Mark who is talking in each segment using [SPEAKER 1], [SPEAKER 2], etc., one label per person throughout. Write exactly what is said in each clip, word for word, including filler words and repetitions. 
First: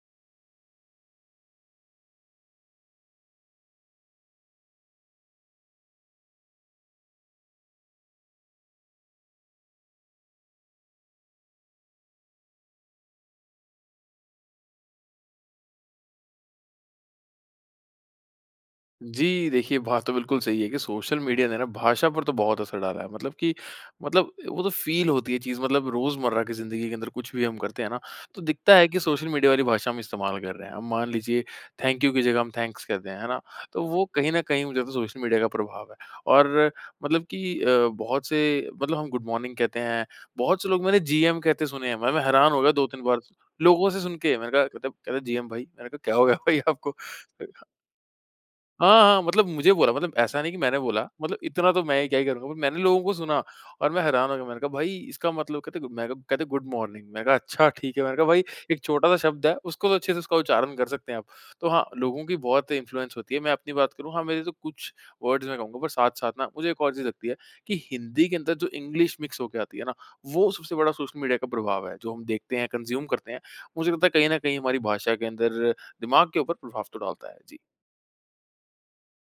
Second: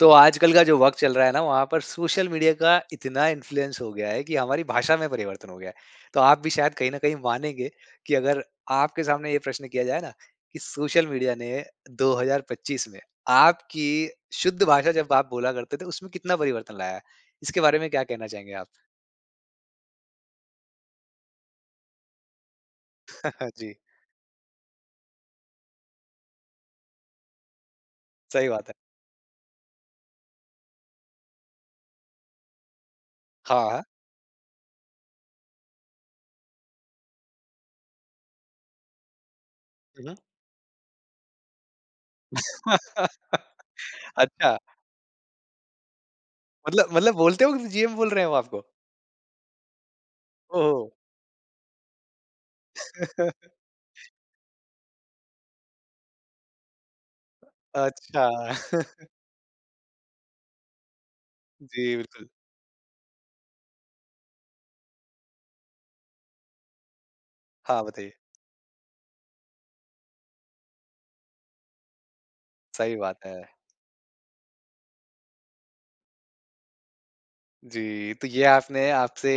[SPEAKER 1] तो, आजकल का जो वक़्त चल रहा है ना। वहाँ पर सोशल मीडिया का इतना इन्फ्लुएंस हो गया है, कि हमारी भाषा में परिवर्तन हो गया है। तो आप भी शायद कहीं न कहीं मानेंगे, की अगर आपके सामने ये प्रश्न किया जाए ना, कि सोशल मीडिया ने दो हज़ार पच्चीस में आपकी शुद्ध भाषा जब आप बोला करते थे। उसमें कितना परिवर्तन लाया है? इसके बारे में क्या कहना चाहेंगे आप?
[SPEAKER 2] जी, देखिए। बात तो बिल्कुल सही है कि सोशल मीडिया ने ना भाषा पर तो बहुत असर डाला है। मतलब कि,
[SPEAKER 1] जी।
[SPEAKER 2] मतलब वो जो फ़ील होती है चीज़, मतलब रोजमर्रा की ज़िन्दगी के अंदर कुछ भी हम करते हैं ना, तो
[SPEAKER 1] सही बात है।
[SPEAKER 2] दिखता है कि सोशल मीडिया वाली भाषा हम इस्तेमाल कर रहे हैं। अब मान लीजिए थैंक यू की जगह हम थैंक्स कहते हैं। है ना?
[SPEAKER 1] हाँ, हाँ।
[SPEAKER 2] तो वो कहीं न कहीं मुझे लगता हैं सोशल मीडिया का प्रभाव है। और अ, मतलब की अ, बहुत से मतलब हम गुड मॉर्निंग कहते हैं।
[SPEAKER 1] हुँ।
[SPEAKER 2] बहुत से लोग मैंने जीएम कहते सुने हैं। भाई मैं हैरान हो गया दो तीन बार लोगों से सुन के। मैंने
[SPEAKER 1] अच्छा।
[SPEAKER 2] कहा मत जीएम भाई। मैंने कहा क्या हो गया भाई
[SPEAKER 1] मतलब,
[SPEAKER 2] आपको?
[SPEAKER 1] मतलब। बोलते हो कि जीएम बोल रहे हैं वो आपको?
[SPEAKER 2] हाँ, हाँ मतलब मुझे बोला मतलब ऐसा नहीं कि
[SPEAKER 1] ओह
[SPEAKER 2] मैंने
[SPEAKER 1] हो।
[SPEAKER 2] बोला। मतलब इतना तो मैं क्या ही करूँगा। मैंने लोगों को सुना और मैं हैरान हो गया। मैंने कहा भाई इसका मतलब कहते मैं क्या गुड मॉर्निंग। मैं कहा अच्छा ठीक है। मैंने कहा
[SPEAKER 1] अच्छा।
[SPEAKER 2] भाई एक छोटा-सा शब्द है उसको तो अच्छे से उसका उच्चारण कर सकते हैं आप। तो हाँ,
[SPEAKER 1] जी,
[SPEAKER 2] लोगों
[SPEAKER 1] बिल्कुल।
[SPEAKER 2] की बहुत इन्फ्लुएंस होती है। मैं अपनी बात करूँ। हाँ, मेरे तो कुछ वर्ड्स मैं कहूँगा पर साथ-साथ ना, मुझे एक और चीज़ लगती है, कि
[SPEAKER 1] हाँ, बताइए।
[SPEAKER 2] हिंदी के अंदर जो इंग्लिश मिक्स होके आती है ना, वो सबसे बड़ा सोशल मीडिया का प्रभाव है। जो हम देखते हैं
[SPEAKER 1] सही
[SPEAKER 2] कंज्यूम
[SPEAKER 1] बात
[SPEAKER 2] करते हैं।
[SPEAKER 1] है।
[SPEAKER 2] मुझे लगता है कहीं न कहीं हमारी भाषा के अंदर दिमाग के ऊपर प्रभाव तो डालता है। जी।
[SPEAKER 1] जी। तो ये आपने आपसे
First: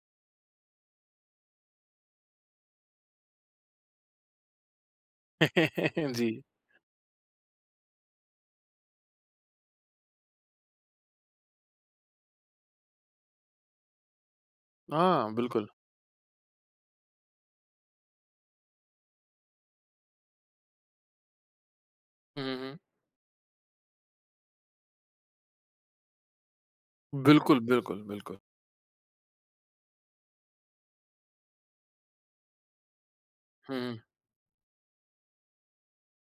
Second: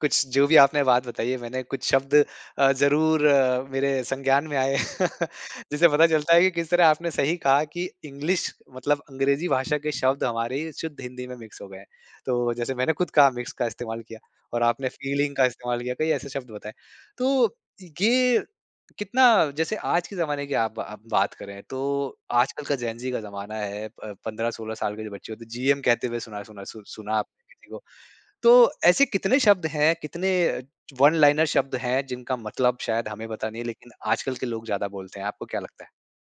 [SPEAKER 1] कुछ जो भी आपने बात बताई है, मैंने कुछ शब्द अ, ज़रूर अ, मेरे संज्ञान में आए जिससे पता चलता है।
[SPEAKER 2] जी।
[SPEAKER 1] कि किस तरह आपने सही कहा कि इंग्लिश मतलब अंग्रेजी भाषा के शब्द हमारे ही शुद्ध हिंदी में मिक्स हो गए हैं। तो जैसे मैंने खुद कहा मिक्स का इस्तेमाल किया। और आपने
[SPEAKER 2] हाँ,
[SPEAKER 1] फ़ीलिंग का
[SPEAKER 2] बिल्कुल।
[SPEAKER 1] इस्तेमाल किया, कई ऐसे शब्द बताए। तो ये कितना जैसे आज के ज़माने की आप आप बात करें तो
[SPEAKER 2] हुँ, हुँ,
[SPEAKER 1] आजकल का
[SPEAKER 2] हुँ।
[SPEAKER 1] जेन-ज़ी का ज़माना है। प पंद्रह सोलह साल के जो बच्चे होते हैं जीएम कहते हुए सुना सुना सु सुना आपने
[SPEAKER 2] बिल्कुल,
[SPEAKER 1] किसी को। अ,
[SPEAKER 2] बिल्कुल, बिल्कुल।
[SPEAKER 1] तो ऐसे कितने शब्द हैं कितने अ, वन लाइनर शब्द हैं, जिनका मतलब शायद हमें पता नहीं है, लेकिन
[SPEAKER 2] हुँ।
[SPEAKER 1] आजकल के लोग ज्यादा बोलते हैं। आपको क्या लगता है?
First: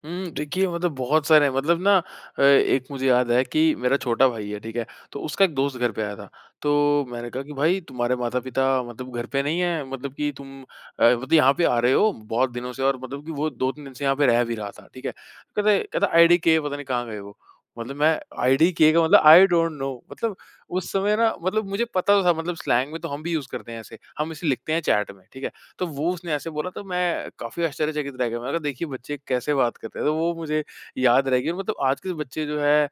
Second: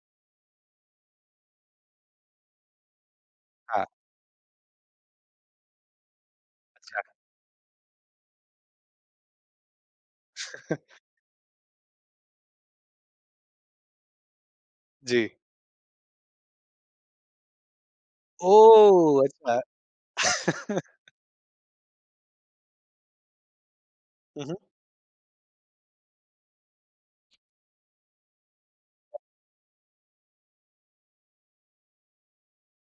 [SPEAKER 2] हुँ। देखिए मतलब बहुत सारे हैं मतलब ना अ, एक मुझे याद है कि
[SPEAKER 1] हाँ।
[SPEAKER 2] मेरा छोटा भाई है ठीक है? तो उसका एक दोस्त घर पे आया था।
[SPEAKER 1] अच्छा।
[SPEAKER 2] तो मैंने कहा कि, "भाई तुम्हारे माता-पिता मतलब घर पे नहीं है। मतलब कि तुम अ, मतलब यहाँ पे आ रहे हो? बहुत दिनों से" और मतलब कि वो दो तीन दिन से यहाँ पे रह भी रहा था। ठीक है।
[SPEAKER 1] जी।
[SPEAKER 2] कहता है, कहता "आईडीके पता नहीं कहाँ गए वो?" मतलब मैं आईडीके का मतलब
[SPEAKER 1] ओह!
[SPEAKER 2] आई
[SPEAKER 1] अच्छा।
[SPEAKER 2] Don't know. मतलब उस समय ना मतलब मुझे पता तो था। मतलब स्लैंग में तो हम भी उसे करते हैं ऐसे। हम
[SPEAKER 1] हुँ,
[SPEAKER 2] इसे
[SPEAKER 1] हुँ।
[SPEAKER 2] लिखते हैं चैट में ठीक है। तो वो उसने ऐसे बोला तो मैं काफ़ी आश्चर्यचकित रह गया। मैंने कहा देखिए बच्चे
[SPEAKER 1] [unintelligible]
[SPEAKER 2] कैसे बात करते हैं। तो वो मुझे याद रहेगी मतलब आज के बच्चे जो है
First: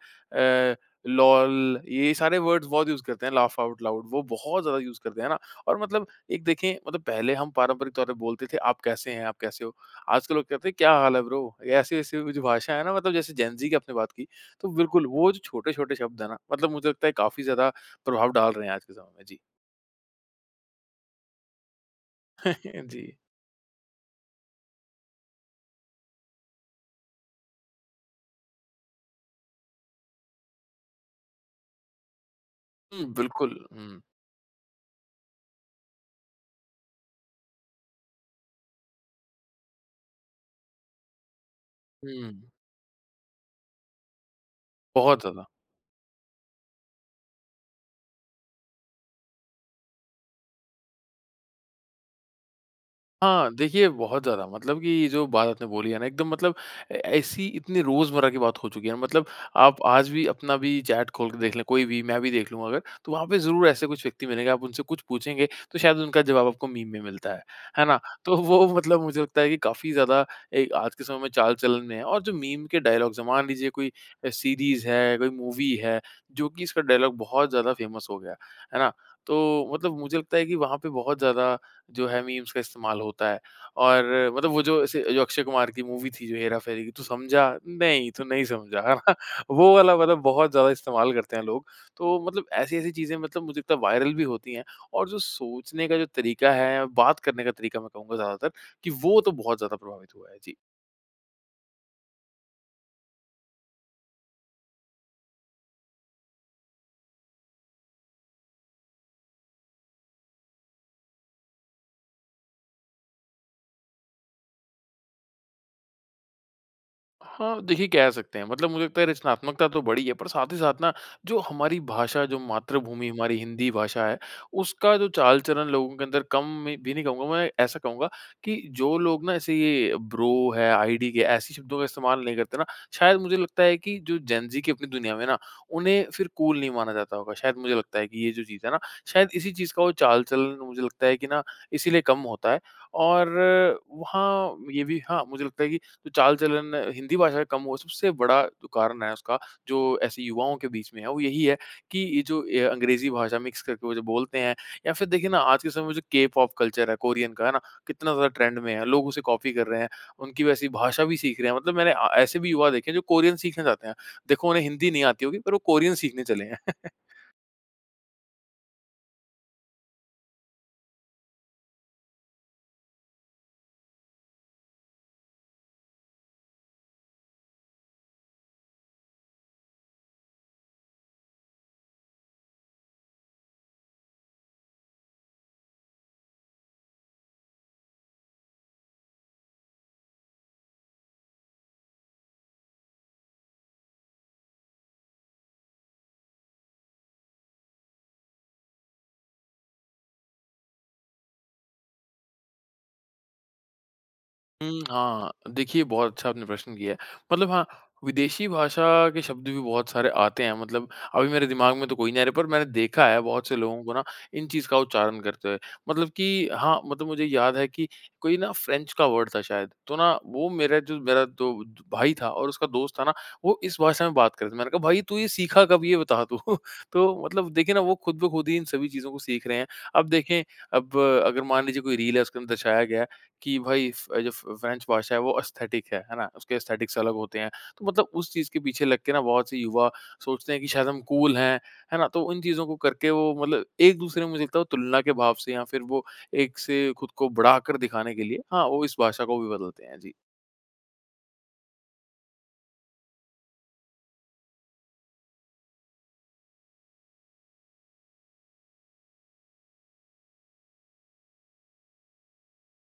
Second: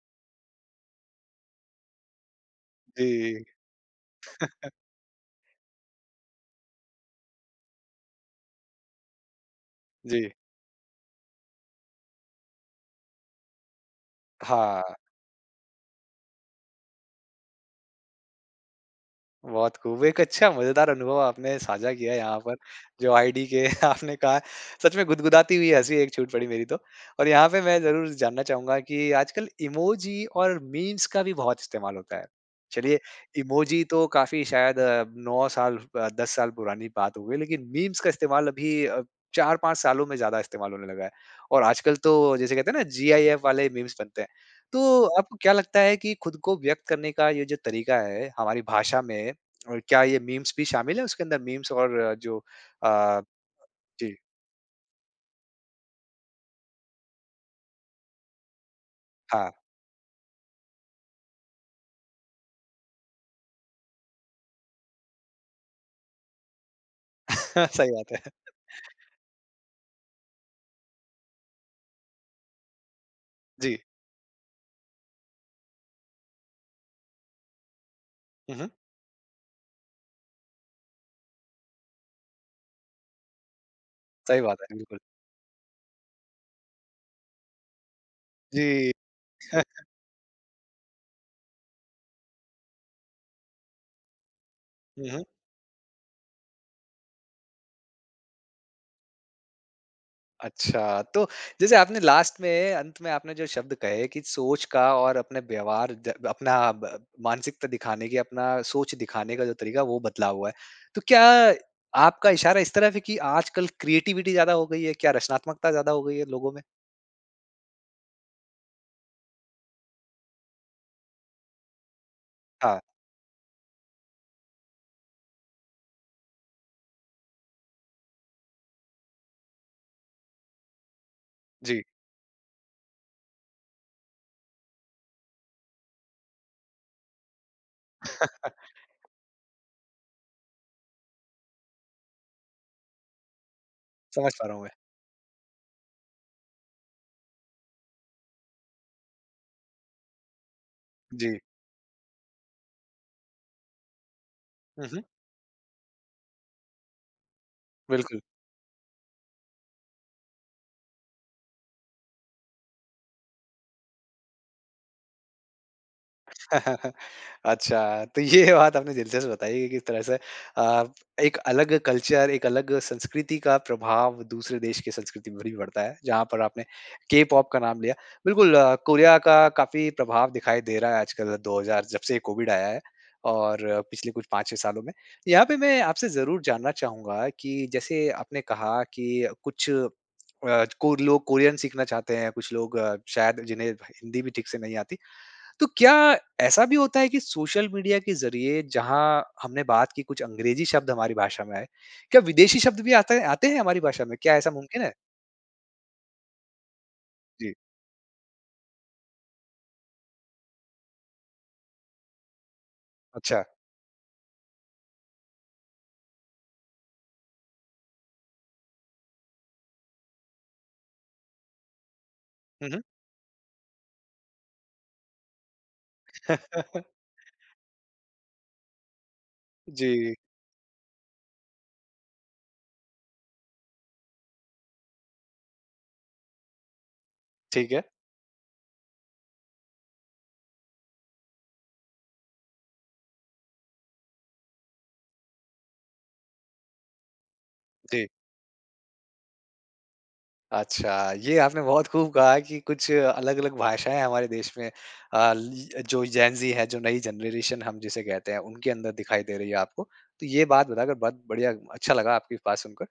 [SPEAKER 2] अ, लोल ये सारे वर्ड्स बहुत यूज़ करते हैं
[SPEAKER 1] जी।
[SPEAKER 2] Laugh out loud. वो बहुत ज़्यादा यूज़ करते हैं, है ना? और मतलब एक देखिए मतलब पहले हम पारंपरिक तौर पर बोलते थे। आप कैसे हैं? आप कैसे हो? आज
[SPEAKER 1] जी।
[SPEAKER 2] के लोग कहते हैं क्या हाल है ब्रो? ऐसी-ऐसी जो भाषा है ना मतलब जैसे जैन ज़ी की आपने बात कि, तो
[SPEAKER 1] हाँ।
[SPEAKER 2] बिल्कुल वो जो छोटे-छोटे शब्द है ना? मतलब मुझे लगता है काफ़ी ज़्यादा प्रभाव डाल रहे हैं आज के समय में। जी।
[SPEAKER 1] बहुत खूब एक अच्छा मज़ेदार अनुभव आपने साझा किया यहाँ पर जो
[SPEAKER 2] जी।
[SPEAKER 1] आईडीके आपने कहा। सच में गुदगुदाती हुई हँसी एक छूट पड़ी मेरी तो। और यहाँ पे मैं ज़रूर जानना चाहूँगा कि आजकल इमोजी और मीम्स का भी बहुत इस्तेमाल होता है। चलिए
[SPEAKER 2] हुँ। बिल्कुल,
[SPEAKER 1] इमोजी
[SPEAKER 2] हुँ।
[SPEAKER 1] तो काफ़ी शायद अ, नौ साल ब दस साल पुरानी बात हो गई। लेकिन मीम्स का इस्तेमाल अभी अ, चार पाँच सालों में ज़्यादा इस्तेमाल होने लगा है। और आजकल तो
[SPEAKER 2] हुँ।
[SPEAKER 1] जैसे कहते हैं ना, जीआईएफ वाले मीम्स बनते हैं। तो
[SPEAKER 2] बहुत
[SPEAKER 1] आपको
[SPEAKER 2] ज़्यादा।
[SPEAKER 1] क्या लगता है कि खुद को व्यक़्त करने का ये जो तरीका है हमारी भाषा में और क्या ये मीम्स भी शामिल है उसके अंदर? मीम्स और जो अ
[SPEAKER 2] हाँ। देखिए
[SPEAKER 1] जी।
[SPEAKER 2] बहुत ज़्यादा मतलब कि जो बात आपने बोली है ना एकदम मतलब अ, ऐसी इतनी रोज़मर्रा की बात हो चुकी है। मतलब
[SPEAKER 1] हाँ।
[SPEAKER 2] आप आज भी अपना भी चैट खोल के देख ले। कोई भी मैं भी देख लूँ अगर। तो वहाँ पे ज़रूर ऐसे कुछ व्यक्ति मिलेंगे। आप उनसे कुछ पूछेंगे, तो शायद उनका ज़वाब आपको मीम में मिलता है। है
[SPEAKER 1] सही
[SPEAKER 2] ना?
[SPEAKER 1] बात है।
[SPEAKER 2] तो वो मतलब मुझे लगता है कि काफ़ी ज़्यादा अ, आज के समय में चाल-चलन में है। और जो मीम के डायलॉग्ज़ है। मान लीजिए
[SPEAKER 1] जी।
[SPEAKER 2] कोई अ, सीरीज़ है, कोई मूवी है जो कि इसका डायलॉग बहुत ज़्यादा फ़ैमस हो गया।
[SPEAKER 1] हुँ, हुँ।
[SPEAKER 2] है ना? तो मतलब मुझे लगता है कि वहाँ पे बहुत ज़्यादा जो है, मीम्स का इस्तेमाल होता है। और
[SPEAKER 1] सही
[SPEAKER 2] मतलब
[SPEAKER 1] बात
[SPEAKER 2] वो
[SPEAKER 1] है,
[SPEAKER 2] जो
[SPEAKER 1] बिल्कुल।
[SPEAKER 2] ऐसे जो अक्षय कुमार की मूवी थी जो हेरा फेरी कि तू समझा नहीं तू नहीं समझा।
[SPEAKER 1] जी।
[SPEAKER 2] वो वाला मतलब बहुत ज़्यादा इस्तेमाल करते हैं लोग। तो मतलब ऐसी-ऐसी चीज़ें मतलब वो जितना वायरल भी होती हैं। और
[SPEAKER 1] हुँ,
[SPEAKER 2] जो
[SPEAKER 1] हुँ।
[SPEAKER 2] सोचने का जो तरीका है। बात करने का तरीका मैं कहूँगा ज़्यादातर कि वो तो बहुत ज़्यादा प्रभावित हुआ है। जी।
[SPEAKER 1] अच्छा। तो जैसे आपने लास्ट में अंत में आपने जो शब्द कहे कि सोच का और अपने व्यवहार ज़ा अपना अ, ब मानसिकता दिखाने की अपना सोच दिखाने का जो तरीका है वो बदला हुआ है। तो क्या आपका इशारा इस तरफ है की आजकल क्रिएटिविटी ज़्यादा हो गयी है? क्या रचनात्मकता ज़्यादा हो गई है लोगों में?
[SPEAKER 2] हाँ, देखिए कह सकते हैं। मतलब मुझे लगता है रचनात्मकता तो बढ़ी है, पर साथ ही साथ ना जो हमारी भाषा, जो
[SPEAKER 1] हाँ।
[SPEAKER 2] मातृभूमि हमारी हिंदी भाषा है, उसका जो चाल-चलन लोगों के अंदर कम में भी नहीं कहूँगा मैं, ऐसा कहूँगा कि जो लोग ना ऐसे ये ब्रो है, आईडीके ऐसी शब्दों
[SPEAKER 1] जी।
[SPEAKER 2] का इस्तेमाल नहीं करते ना, शायद मुझे लगता है कि जो जेन-ज़ी की अपनी दुनिया में है ना, उन्हें फिर कूल नहीं माना जाता होगा शायद मुझे लगता है, कि ये जो चीज़ है ना। शायद इसी चीज़ का वो चाल-चलन मुझे लगता है कि ना इसीलिए कम होता है। और
[SPEAKER 1] समझ पा रहा
[SPEAKER 2] वहाँ
[SPEAKER 1] हूँ, मैं।
[SPEAKER 2] ये भी हाँ, मुझे लगता है कि जो चाल-चलन हिंदी भाषा का कम हुआ, सबसे बड़ा जो कारण है उसका जो ऐसे युवाओं के बीच में है, वो
[SPEAKER 1] जी।
[SPEAKER 2] यही है कि ये जो ये अंग्रेजी भाषा मिक्स करके वो जो बोलते हैं
[SPEAKER 1] हुँ,
[SPEAKER 2] या
[SPEAKER 1] हुँ।
[SPEAKER 2] फिर देखिए ना आज के समय में जो के-पॉप कल्चर है, कोरियन का है ना। कितना
[SPEAKER 1] बिल्कुल।
[SPEAKER 2] ज़्यादा ट्रेंड में है, लोग उसे कॉपी कर रहे हैं। उनकी वैसी भाषा भी सीख रहे हैं, मतलब मैंने अ, ऐसे भी युवा देखें है, जो कोरियन सीखना चाहते हैं। देखो उन्हें हिंदी नहीं आती होगी पर वो कोरियन सीखने चले हैं।
[SPEAKER 1] अच्छा, तो ये बात आपने दिलचस्प बताई है किस तरह से अ, एक अलग कल्चर, एक अलग संस्कृति का प्रभाव दूसरे देश की संस्कृति पर भी पड़ता है, जहाँ पर आपने के-पॉप का नाम लिया। बिल्कुल, कोरिया का काफ़ी प्रभाव दिखाई दे रहा है, आजकल दो हज़ार जब से ये कोविड आया है। और पिछले कुछ पाँच छह सालों में। यहाँ पे मैं आपसे ज़रूर जानना चाहूँगा कि जैसे आपने कहा कि कुछ अ, कोर लोग कोरियन सीखना चाहते हैं, कुछ लोग अ, शायद जिन्हें भ हिंदी भी ठीक से नहीं आती। तो, क्या ऐसा भी होता है कि सोशल मीडिया के ज़रिए जहाँ हमने बात की कुछ अंग्रेजी शब्द हमारी भाषा में आए, क्या विदेशी शब्द भी आता हैं आते हैं, हमारी भाषा में? क्या ऐसा
[SPEAKER 2] हुँ,
[SPEAKER 1] मुमकिन है?
[SPEAKER 2] हाँ। देखिए, बहुत अच्छा आपने प्रश्न किया है। मतलब
[SPEAKER 1] जी।
[SPEAKER 2] हाँ, विदेशी भाषा के शब्द भी बहुत सारे आते हैं। मतलब अभी मेरे दिमाग में तो कोई नहीं आ रहें, पर मैंने देखा है
[SPEAKER 1] अच्छा।
[SPEAKER 2] बहुत से लोगों को ना इन चीज़ का उच्चारण करते हुए। मतलब कि हाँ, मतलब मुझे याद है कि कोई ना फ्रेंच का वर्ड था शायद, तो ना वो मेरा जो मेरा तो जो भाई था और उसका
[SPEAKER 1] हुँ, हुँ।
[SPEAKER 2] दोस्त था ना, वो इस भाषा में बात कर रहे थे। मैंने कहा भाई तू ये सीखा कब ये बता तू, तो मतलब देखिए ना वो खुद-ब-खुद ही इन सभी चीजों को सीख रहे हैं। अब
[SPEAKER 1] जी।
[SPEAKER 2] देखें, अब अगर मान लीजिए कोई रील है, उसके अंदर दर्शाया गया है कि भाई फ जो फ फ्रेंच भाषा है वो एस्थेटिक है। है ना? उसके एस्थेटिक अलग होते हैं,
[SPEAKER 1] ठीक है।
[SPEAKER 2] तो मतलब उस चीज़ के पीछे लग के ना बहुत से युवा सोचते हैं कि शायद हम कूल हैं, है ना? तो उन चीजों को करके वो मतलब एक-दूसरे में मुझे लगता है वो तुलना के भाव से या फिर वो एक से खुद को बढ़ा कर
[SPEAKER 1] जी।
[SPEAKER 2] दिखाने के लिए, हाँ, वो इस भाषा को भी बदलते हैं, जी।
[SPEAKER 1] अच्छा, ये आपने बहुत खूब कहा है कि कुछ अलग-अलग भाषाएँ हमारे देश में अ, ल ल जो जेन ज़ी है, जो नई जनरेशन हम जिसे कहते हैं उनके अंदर दिखाई दे रही है आपको। तो ये बात बताकर बहुत बढ़िया, अच्छा लगा आपकी बात सुनकर।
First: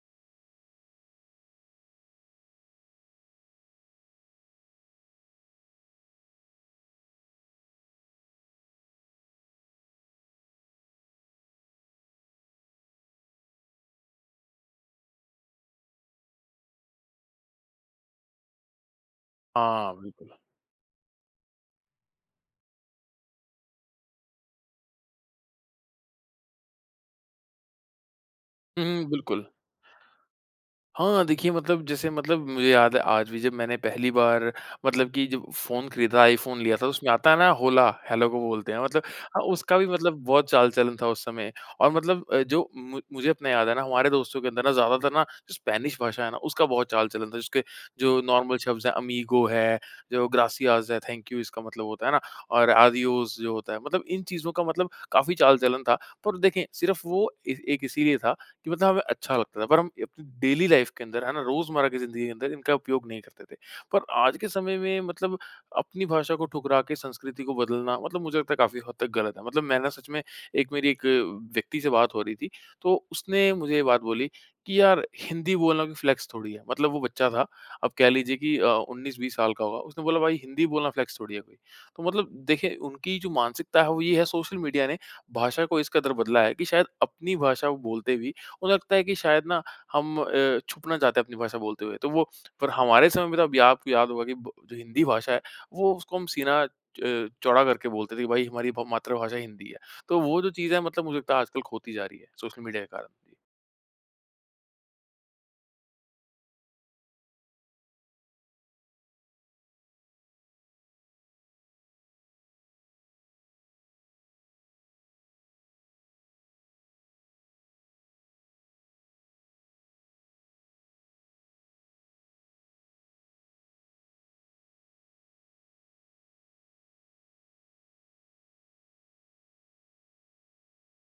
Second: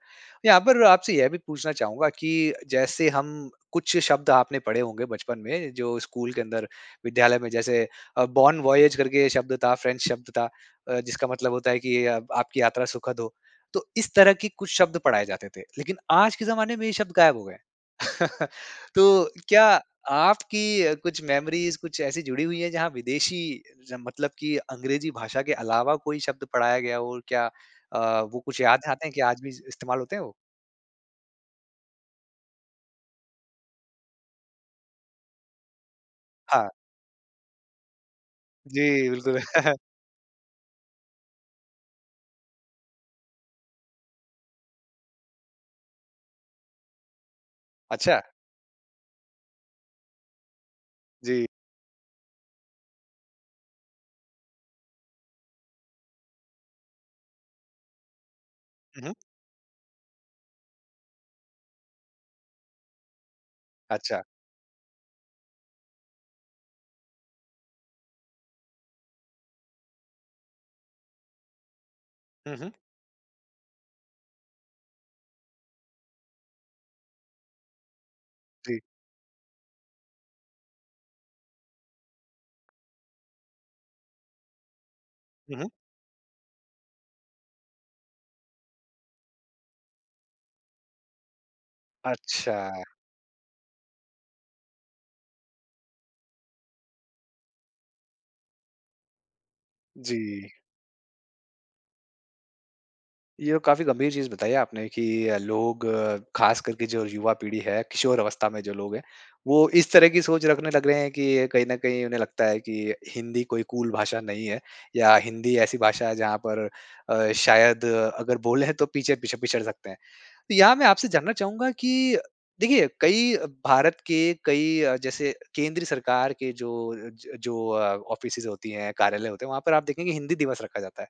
[SPEAKER 1] यहाँ पर आपसे यह भी पूछना चाहूँगा कि जैसे हम कुछ शब्द आपने पढ़े होंगे बचपन में जो स्कूल के अंदर, विद्यालय में जैसे अ, बॉन वॉयेज करके शब्द था फ्रेंच शब्द था। अ, जिसका मतलब होता है कि आपकी यात्रा सुखद हो। तो इस तरह की कुछ शब्द पढ़ाए जाते थे, लेकिन आज के ज़माने में ये शब्द गायब हो गए। तो क्या
[SPEAKER 2] हाँ, बिल्कुल।
[SPEAKER 1] आपकी कुछ मेमोरीज़ कुछ ऐसी जुड़ी हुई है जहाँ विदेशी जन मतलब कि अंग्रेजी भाषा के अलावा कोई शब्द पढ़ाया गया हो, क्या अ, वो कुछ याद
[SPEAKER 2] हुँ,
[SPEAKER 1] है
[SPEAKER 2] हुँ,
[SPEAKER 1] आते हैं क्या आज भी
[SPEAKER 2] बिल्कुल।
[SPEAKER 1] इस्तेमाल होते हैं वो?
[SPEAKER 2] हाँ, देखिए मतलब जैसे मतलब मुझे याद है आज भी जब मैंने पहली बार, मतलब कि जब फ़ोन खरीदा था आईफ़ोन
[SPEAKER 1] हाँ।
[SPEAKER 2] लिया था तो उसमें आता है ना होला हेलो को बोलते हैं मतलब,
[SPEAKER 1] जी, बिल्कुल।
[SPEAKER 2] हाँ उसका भी मतलब बहुत चाल-चलन था उस समय। और मतलब अ, जो मु मुझे अपना याद है ना हमारे दोस्तों के अंदर ना ज़्यादातर ना स्पेनिश भाषा है ना उसका बहुत चाल-चलन था जिसके जो
[SPEAKER 1] अच्छा।
[SPEAKER 2] नॉर्मल शब्द हैं अमीगो है, जो ग्रासिआस है थैंक यू
[SPEAKER 1] जी।
[SPEAKER 2] इसका मतलब होता है ना, और आदियोस जो होता है, मतलब इन चीज़ों का मतलब काफ़ी चाल-चलन था। पर देखिए सिर्फ वो ए, एक इसीलिए था कि मतलब हमें
[SPEAKER 1] हुँ, हुँ।
[SPEAKER 2] अच्छा लगता था। पर हम डेली लाइफ के अंदर है ना रोज़मर्रा की जिंदगी के अंदर इनका उपयोग नहीं करते थे। पर
[SPEAKER 1] अच्छा।
[SPEAKER 2] आज के समय में मतलब अपनी भाषा को ठुकरा के संस्कृति को बदलना मतलब मुझे लगता है काफ़ी हद तक गलत है। मतलब मैं ना सच में एक मेरी एक व्यक्ति से बात हो रही थी
[SPEAKER 1] हुँ, हुँ।
[SPEAKER 2] तो उसने मुझे ये बात बोली कि यार हिंदी बोलना कोई फ़्लेक्स थोड़ी है, मतलब वो बच्चा था। अब कह लीजिए कि अ,
[SPEAKER 1] जी।
[SPEAKER 2] उन्नीस बीस साल का होगा, उसने बोला भाई हिंदी बोलना फ़्लेक्स थोड़ी है कोई। तो मतलब देखें उनकी जो मानसिकता है वो ये है सोशल मीडिया ने,
[SPEAKER 1] हुँ,
[SPEAKER 2] भाषा
[SPEAKER 1] हुँ।
[SPEAKER 2] को इस कदर बदला है कि शायद अपनी भाषा को बोलते भी उन्हें लगता है कि शायद ना हम अ, छुपना चाहते हैं अपनी भाषा बोलते हुए। तो वो पर
[SPEAKER 1] अच्छा।
[SPEAKER 2] हमारे समय में तो या प आपको याद होगा कि जो हिंदी भाषा है वो उसको हम सीना च चौड़ा करके बोलते थे कि भई हमारी म मातृभाषा हिंदी है। तो वो जो
[SPEAKER 1] जी।
[SPEAKER 2] चीज़ है मतलब मुझे लगता है आजकल खोती जा रही है सोशल मीडिया के कारण।
[SPEAKER 1] ये काफ़ी गंभीर चीज़ बताई है आपने कि अ, लोग ख़ास करके जो युवा पीढ़ी है, किशोर अवस्था में जो लोग है वो इस तरह की सोच रखने लग रहे हैं कि कहीं न कहीं उन्हें लगता है कि हिंदी कोई कूल भाषा नहीं है। या हिंदी ऐसी भाषा है जहाँ पर अ, शायद अगर बोल है तो पीछे-पीछे पिछड़ सकते हैं। तो यहाँ मैं आपसे जानना चाहूँगा कि देखिए कई भारत के कई अ, जैसे केंद्र सरकार के जो अ, ज जो अ, ऑफिसेस होती है, कार्यालय होते हैं वहाँ पर आप देखेंगे हिंदी दिवस रखा जाता है।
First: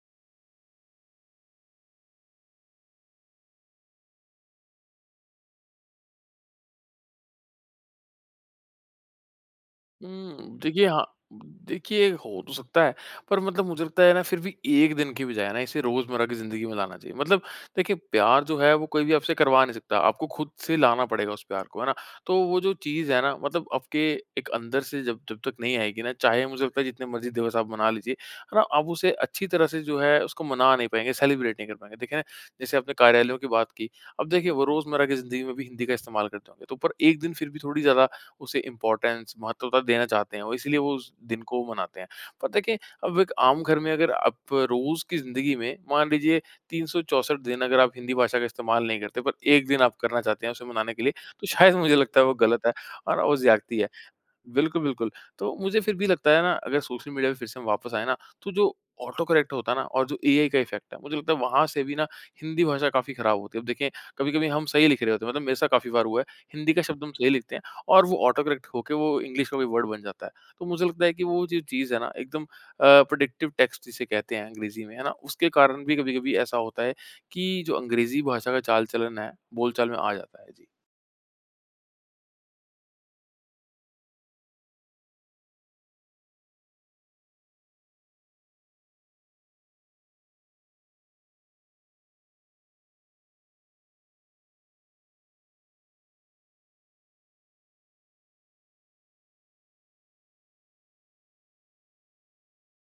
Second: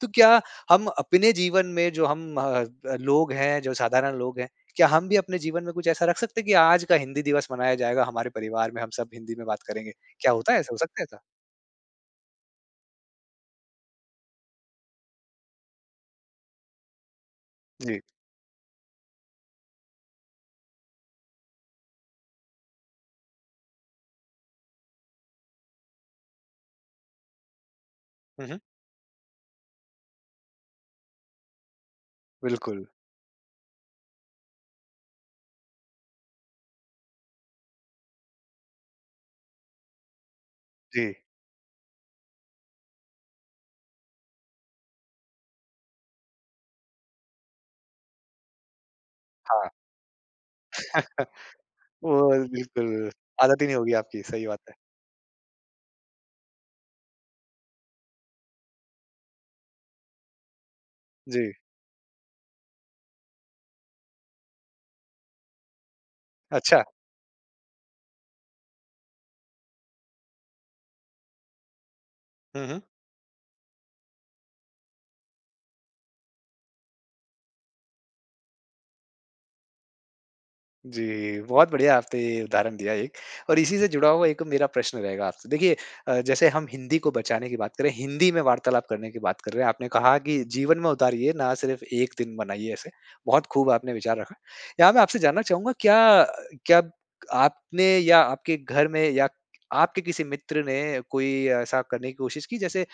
[SPEAKER 1] तो क्या हम अपने जीवन में जो हम अ अ, लोग हैं, जो साधारण लोग हैं क्या हम भी अपने जीवन में कुछ ऐसा रख सकते हैं कि आज का हिंदी दिवस मनाया जाएगा हमारे परिवार में हम सब हिंदी में बात करेंगे? क्या होता
[SPEAKER 2] हुँ,
[SPEAKER 1] है ऐसा? हो
[SPEAKER 2] देखिए
[SPEAKER 1] सकता है
[SPEAKER 2] हाँ,
[SPEAKER 1] ऐसा?
[SPEAKER 2] देखिए हो तो सकता है। पर मतलब मुझे लगता है ना फिर भी एक दिन की बजाय ना इसे रोज़मर्रा की ज़िंदगी में लाना चाहिए। मतलब देखें
[SPEAKER 1] जी।
[SPEAKER 2] प्यार जो है वो कोई भी आपसे करवा नहीं सकता। आपको खुद से लाना पड़ेगा उस प्यार को, है ना? तो वो जो चीज़ है ना, मतलब आपके एक अंदर से जब जब तक नहीं आएगी ना चाहे मुझे लगता है जितने मर्जी दिवस आप मना लीजिए,
[SPEAKER 1] हुँ,
[SPEAKER 2] है
[SPEAKER 1] हुँ।
[SPEAKER 2] ना? आप उसे अच्छी तरह से जो है उसको मना नहीं पाएँगे सेलिब्रेट नहीं कर पाएँगे। देखें जैसे
[SPEAKER 1] बिल्कुल।
[SPEAKER 2] अपने कार्यालयों के बात की, अब देखिए वो रोज़मर्रा की ज़िंदगी में भी हिंदी का इस्तेमाल करते होंगे। तो पर एक दिन फिर भी थोड़ी ज़्यादा उसे इम्पॉर्टेंस महत्वता देना चाहते हैं और इसलिए वो उस
[SPEAKER 1] जी।
[SPEAKER 2] दिन को मनाते हैं। पता है क्या, अब एक आम घर में अगर आप रोज़ की ज़िंदगी में, मान लीजिए तीन सौ चौंसठ दिन अगर आप हिंदी भाषा का इस्तेमाल नहीं करते पर एक
[SPEAKER 1] हाँ।
[SPEAKER 2] दिन आप करना चाहते हैं उसे मनाने के लिए तो शायद मुझे लगता है वो
[SPEAKER 1] ओह
[SPEAKER 2] गलत है,
[SPEAKER 1] बिल्कुल।
[SPEAKER 2] और वो
[SPEAKER 1] आदत ही नहीं
[SPEAKER 2] ज़्यादती है।
[SPEAKER 1] होगी आपकी, सही बात है।
[SPEAKER 2] बिल्कुल, बिल्कुल। तो मुझे फिर भी लगता है ना अगर सोशल मीडिया पर फिर से हम वापस आए न, तो जो ऑटोकरेक्ट होता है ना, और जो एआई का इफ़ेक्ट है मुझे लगता है
[SPEAKER 1] जी।
[SPEAKER 2] वहाँ से भी ना हिंदी भाषा काफ़ी खराब होती है। अब देखिए कभी-कभी हम सही लिख रहे होते हैं। मतलब मेरे साथ काफ़ी बार हुआ है। हिंदी का
[SPEAKER 1] अच्छा।
[SPEAKER 2] शब्द हम सही लिखते हैं और वो ऑटोकरेक्ट हो के वो इंग्लिश का कोई वर्ड बन जाता है। तो मुझे लगता है कि वो जो चीज़ है ना एकदम अ,
[SPEAKER 1] हुँ, हुँ।
[SPEAKER 2] प्रिडिक्टिव टेक्स्ट जिसे कहते हैं अंग्रेजी में, है ना? उसके कारण भी कभी-कभी ऐसा होता है कि जो अंग्रेजी भाषा का चाल चलन है बोल-चाल में आ जाता है। जी।
[SPEAKER 1] जी, बहुत बढ़िया आपने उदाहरण दिया एक और इसी से जुड़ा हुआ एक मेरा प्रश्न रहेगा आपसे। देखिए अ, जैसे हम हिंदी को बचाने की बात करें, हिंदी में वार्तालाप करने की बात कर रहे हैं, आपने कहा कि जीवन में उतारिए ना सिर्फ़ एक दिन मनाइए ऐसे। बहुत खूब आपने विचार रखा। यहाँ मैं आपसे जानना चाहूँगा क्या क्या आपने या आपके घर में या आपके किसी मित्र ने कोई ऐसा करने की कोशिश की जैसे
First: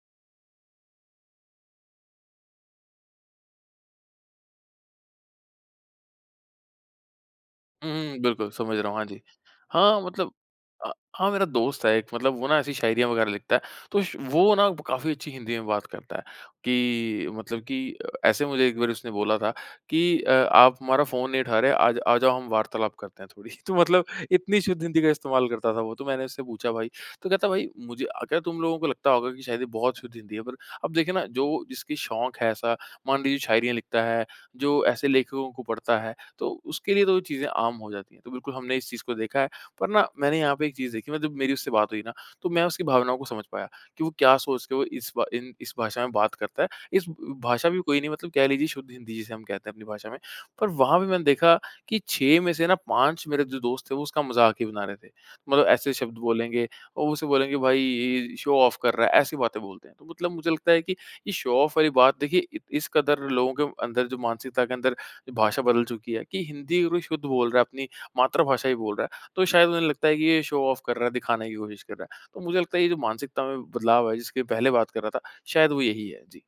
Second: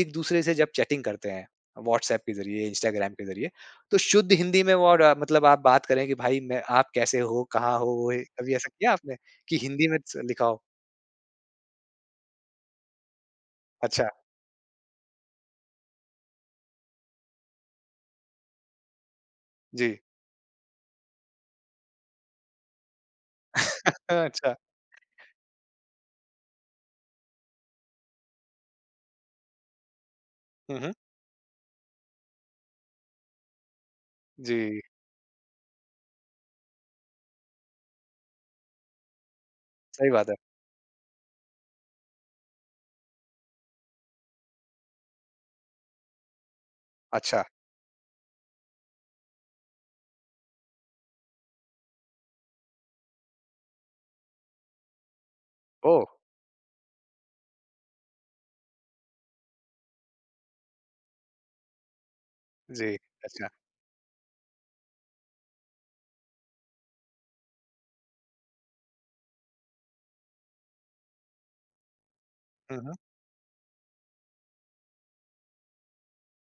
[SPEAKER 1] एक-दूसरे से जब चैटिंग करते हैं व्हाट्सएप के जरिए, इंस्टाग्राम के जरिए तो शुद्ध हिंदी में और मतलब आप बात करे कि भाई मैं आप कैसे हो कहाँ
[SPEAKER 2] हुँ,
[SPEAKER 1] हो,
[SPEAKER 2] हुँ, बिल्कुल,
[SPEAKER 1] कभी ऐसा
[SPEAKER 2] समझ रहा
[SPEAKER 1] किया
[SPEAKER 2] हूँ, हाँ
[SPEAKER 1] आपने?
[SPEAKER 2] जी।
[SPEAKER 1] कि हिंदी में
[SPEAKER 2] हाँ
[SPEAKER 1] च
[SPEAKER 2] मतलब
[SPEAKER 1] लिखा हो?
[SPEAKER 2] अ, हाँ मेरा दोस्त है एक मतलब वो ना ऐसी शायरियाँ वगैरह लिखता है। तो
[SPEAKER 1] अच्छा।
[SPEAKER 2] श वो ना काफ़ी अच्छी हिंदी में बात करता है, कि मतलब की, ऐसे मुझे एक बार उसने बोला था
[SPEAKER 1] जी।
[SPEAKER 2] कि अ, आप हमारा फ़ोन नहीं उठा रहे आज आ जाओ हम वार्तालाप करते हैं थोड़ी। तो मतलब
[SPEAKER 1] अच्छा।
[SPEAKER 2] इतनी शुद्ध हिंदी का इस्तेमाल करता था वो तो मैंने उससे पूछा भाई, तो कहता भाई मुझे अगर तुम लोगों को लगता होगा कि शायद ये बहुत शुद्ध हिंदी है पर
[SPEAKER 1] हुँ,
[SPEAKER 2] अब
[SPEAKER 1] हुँ।
[SPEAKER 2] देखिए ना जो जिसकी शौक है ऐसा, मान लीजिए शायरियाँ लिखता है,
[SPEAKER 1] जी।
[SPEAKER 2] जो ऐसे लेखकों को पढ़ता है तो उसके लिए तो वो चीज़ें आम हो जाती है। तो बिल्कुल हमने इस चीज़ को देखा है, पर ना
[SPEAKER 1] सही बात है।
[SPEAKER 2] मैंने यहाँ पे एक चीज़ देखी जब मेरी उससे बात हुई ना तो मैं उसकी भावनाओं को समझ पाया, कि वो क्या सोच के वो इस इन इस भाषा में बात करता है। इस
[SPEAKER 1] अच्छा।
[SPEAKER 2] भाषा भी कोई नहीं मतलब कह लीजिए शुद्ध हिंदी जिसे हम कहते हैं अपनी भाषा में। पर वहाँ पे मैंने देखा कि छह में से ना पाँच मेरे जो दोस्त है वो उसका मज़ाक ही बना रहे थे। मतलब ऐसे
[SPEAKER 1] ओह!
[SPEAKER 2] शब्द बोलेंगे, और उसे बोलेंगे भई इ इ शो ऑफ कर रहा है, ऐसी बातें बोलते हैं। तो मतलब मुझे लगता है कि ये शो ऑफ वाली बात देखिए इ इस
[SPEAKER 1] जी,
[SPEAKER 2] कदर
[SPEAKER 1] अच्छा।
[SPEAKER 2] लोगों के अंदर जो मानसिकता के अंदर जो भाषा बदल चुकी है, कि हिंदी अगर वो शुद्ध बोल रहा है अपनी, मातृभाषा ही बोल रहा है तो शायद उन्हें लगता है कि ये शो ऑफ कर रहा है दिखाने की कोशिश कर रहा है। तो मुझे लगता
[SPEAKER 1] हुँ,
[SPEAKER 2] है ये
[SPEAKER 1] हुँ।
[SPEAKER 2] जो मानसिकता में बदलाव है जिसके पहले बात कर रहा था शायद वो यही है। जी।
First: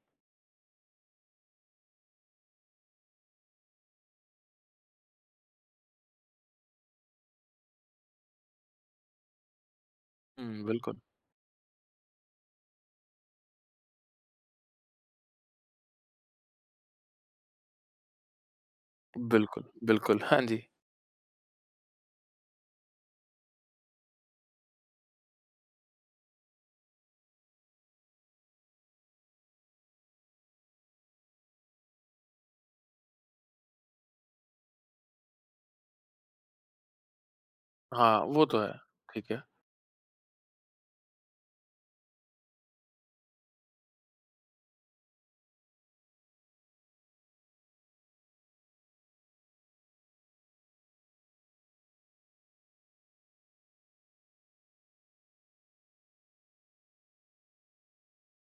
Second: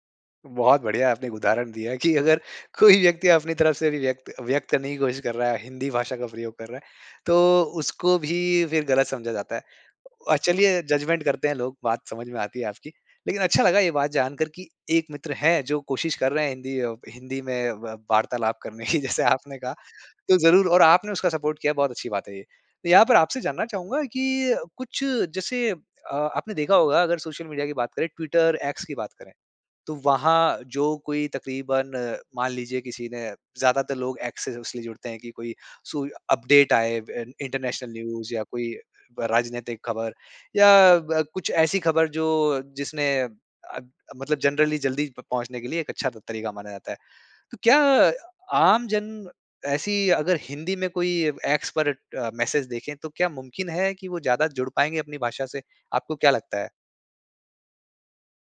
[SPEAKER 1] बहुत बढ़िया आपने एक उदाहरण दिया कि अगर कोई व्यक्ति अपनी तरफ से भी व्यक्त व्यक्त करने की कोशिश कर रहा है, हिंदी भाषा का प्रयोग कर रहा है, तो उसको भी फिर गलत समझा जाता है। अ,
[SPEAKER 2] हुँ,
[SPEAKER 1] चलिए,
[SPEAKER 2] बिल्कुल।
[SPEAKER 1] जज़मेंट करते हैं लोग, बात समझ में आती है आपकी। लेकिन अच्छा लगा ये बात जानकर कि एक मित्र हैं, जो कोशिश कर रहे हैं, हिंदी अ हिंदी में व वार्तालाप करने की, जैसे आपने
[SPEAKER 2] बिल्कुल,
[SPEAKER 1] कहा।
[SPEAKER 2] बिल्कुल।
[SPEAKER 1] तो
[SPEAKER 2] हाँ, जी।
[SPEAKER 1] ज़रूर और आपने उसका सपोर्ट किया, बहुत अच्छी बात है ये। तो यहाँ पर आपसे जानना चाहूँगा कि कुछ जैसे अ, आपने देखा होगा, अगर सोशल मीडिया की बात करें, ट्विटर, एक्स की बात करें। तो वहाँ जो कोई तकरीबन, मान लीजिए किसी ने ज़्यादातर लोग एक्स से सिर्फ़ इसलिए जुड़ते हैं कि कोई सू या अपडेट आए, अब इन इन्टरनेशनल
[SPEAKER 2] हाँ,
[SPEAKER 1] न्यूज़ या
[SPEAKER 2] वो तो
[SPEAKER 1] कोई
[SPEAKER 2] है।
[SPEAKER 1] व
[SPEAKER 2] ठीक है।
[SPEAKER 1] राजनैतिक खबर या ब कुछ ऐसी खबर, जो जिसने अ अ, मतलब जनरली जल्दी प पहुँचने के लिए एक अच्छा त तरीका माना जाता है। तो क्या आमजन ऐसी अगर हिंदी में कोई अब एक्स पर अ, मैसेज देखें, तो क्या मुमकिन है कि वो ज़्यादा जुड़ पाएँगे अपनी भाषा से? आपको क्या लगता है?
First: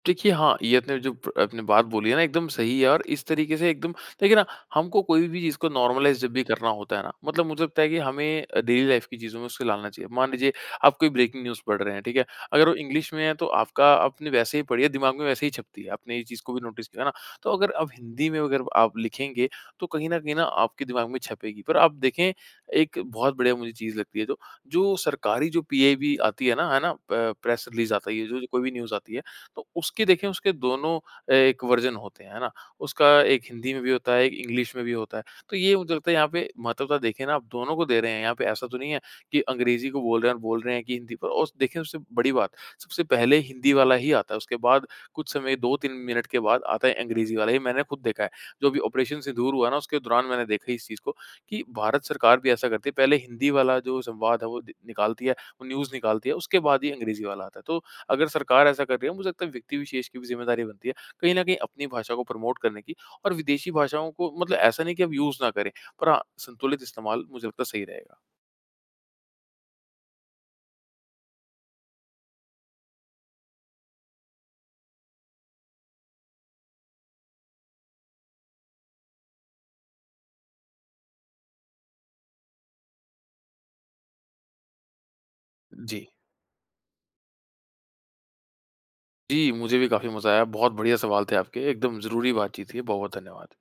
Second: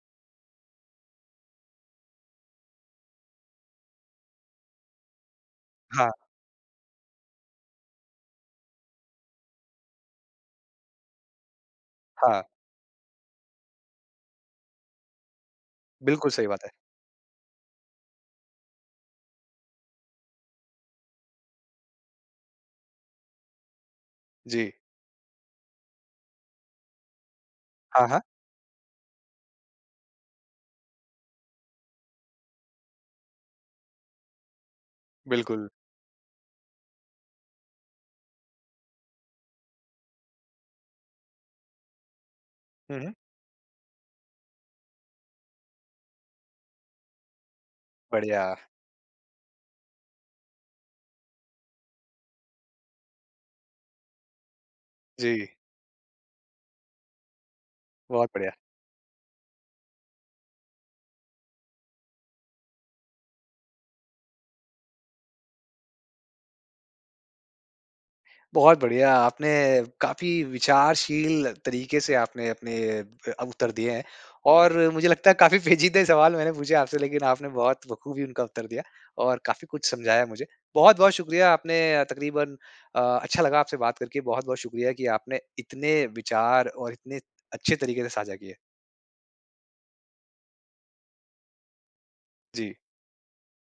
[SPEAKER 2] देखिए, हाँ, ये आपने जो ब आपने बात बोली है ना, एकदम सही है और इस तरीके से एकदम देखिए ना, हमको कोई भी चीज़ को
[SPEAKER 1] हाँ।
[SPEAKER 2] नॉर्मलाइज़ जब भी करना होता है ना, मतलब मुझे लगता है कि हमें अ, डेली लाइफ़ की चीज़ों में उसको लालना चाहिए। मान लीजिए, आप कोई ब्रेकिंग न्यूज़ पढ़ रहे हैं। ठीक है?
[SPEAKER 1] हाँ।
[SPEAKER 2] अगर वो इंग्लिश में है, तो आपका आपने वैसे ही पढ़ी है, दिमाग में वैसे ही छपती है। आपने ये
[SPEAKER 1] बिल्कुल
[SPEAKER 2] चीज़
[SPEAKER 1] सही
[SPEAKER 2] को भी
[SPEAKER 1] बात है।
[SPEAKER 2] नोटिस किया ना, तो अगर अब हिंदी में अगर आप लिखेंगे, तो कहीं न कहीं न आपके दिमाग में छपेगी। पर आप देखें, एक बहुत बढ़िया मुझे चीज़ लगती है जो
[SPEAKER 1] जी।
[SPEAKER 2] जो सरकारी, जो पीआईबी आती है ना, है ना? प प्रेस रिलीज़
[SPEAKER 1] हाँ,
[SPEAKER 2] आता है,
[SPEAKER 1] हाँ।
[SPEAKER 2] ये जो जो कोई भी न्यूज़ आती है, तो उसके देखें, उसके दोनों अ, एक वर्ज़न होते हैं, है ना? उसका एक हिंदी में भी होता है, एक इंग्लिश में भी होता है। तो
[SPEAKER 1] बिल्कुल।
[SPEAKER 2] ये मुझे लगता है, यहाँ पे महत्वता देखें ना, आप दोनों को दे रहे हैं। यहाँ पे ऐसा तो नहीं है कि अंग्रेजी को बोल रहे हैं और बोल रहे हैं कि हिंदी प और उस देखें, उससे बड़ी बात,
[SPEAKER 1] हुँ,
[SPEAKER 2] सबसे
[SPEAKER 1] हुँ।
[SPEAKER 2] पहले हिंदी वाला ही आता है, उसके बाद कुछ समय, दो तीन मिनट के बाद आता है अंग्रेज़ी वाला, ये मैंने खुद देखा है।
[SPEAKER 1] बढ़िया।
[SPEAKER 2] जो अभी ऑपरेशन सिन्दूर हुआ ना, उसके दौरान मैंने देखा इस चीज़ को कि भारत सरकार भी ऐसा करती है, पहले हिंदी वाला जो संवाद है, वो द निकालती है,
[SPEAKER 1] जी।
[SPEAKER 2] वो न्यूज़ निकालती है, उसके बाद ही अंग्रेज़ी वाला आता है। तो अगर
[SPEAKER 1] बहुत बढ़िया।
[SPEAKER 2] सरकार ऐसा कर रही है, मुझे लगता है, व्यक्ति विशेष की भी ज़िम्मेदारी बनती है, कहीं न कहीं अपनी भाषा को प्रमोट करने की और विदेशी भाषाओं को मतलब ऐसा नहीं कि हम यूज़ ना करें, पर हाँ, संतुलित इस्तेमाल मुझे लगता है, सही रहेगा।
[SPEAKER 1] बहुत बढ़िया, आपने काफ़ी विचारशील तरीके से आपने अपने अ, उत्तर दिए हैं ।और मुझे लगता है, काफ़ी पेचीदे सवाल मैंने पूछे आपसे, लेकिन आपने बहुत बखूबी उनका उत्तर दिया और काफ़ी कुछ समझाया मुझे। बहुत-बहुत शुक्रिया, आपने अ, तकरीबन अ, अच्छा लगा आपसे बात करके। बहुत-बहुत शुक्रिया कि आपने इतने
[SPEAKER 2] जी।
[SPEAKER 1] विचार और इतने अच्छे तरीके से साझा किए।
[SPEAKER 2] जी, मुझे भी काफ़ी मज़ा आया। बहुत बढ़िया सवाल थे आपके, एकदम ज़रूरी बातचीत
[SPEAKER 1] जी।
[SPEAKER 2] थी। बहुत-बहुत धन्यवाद।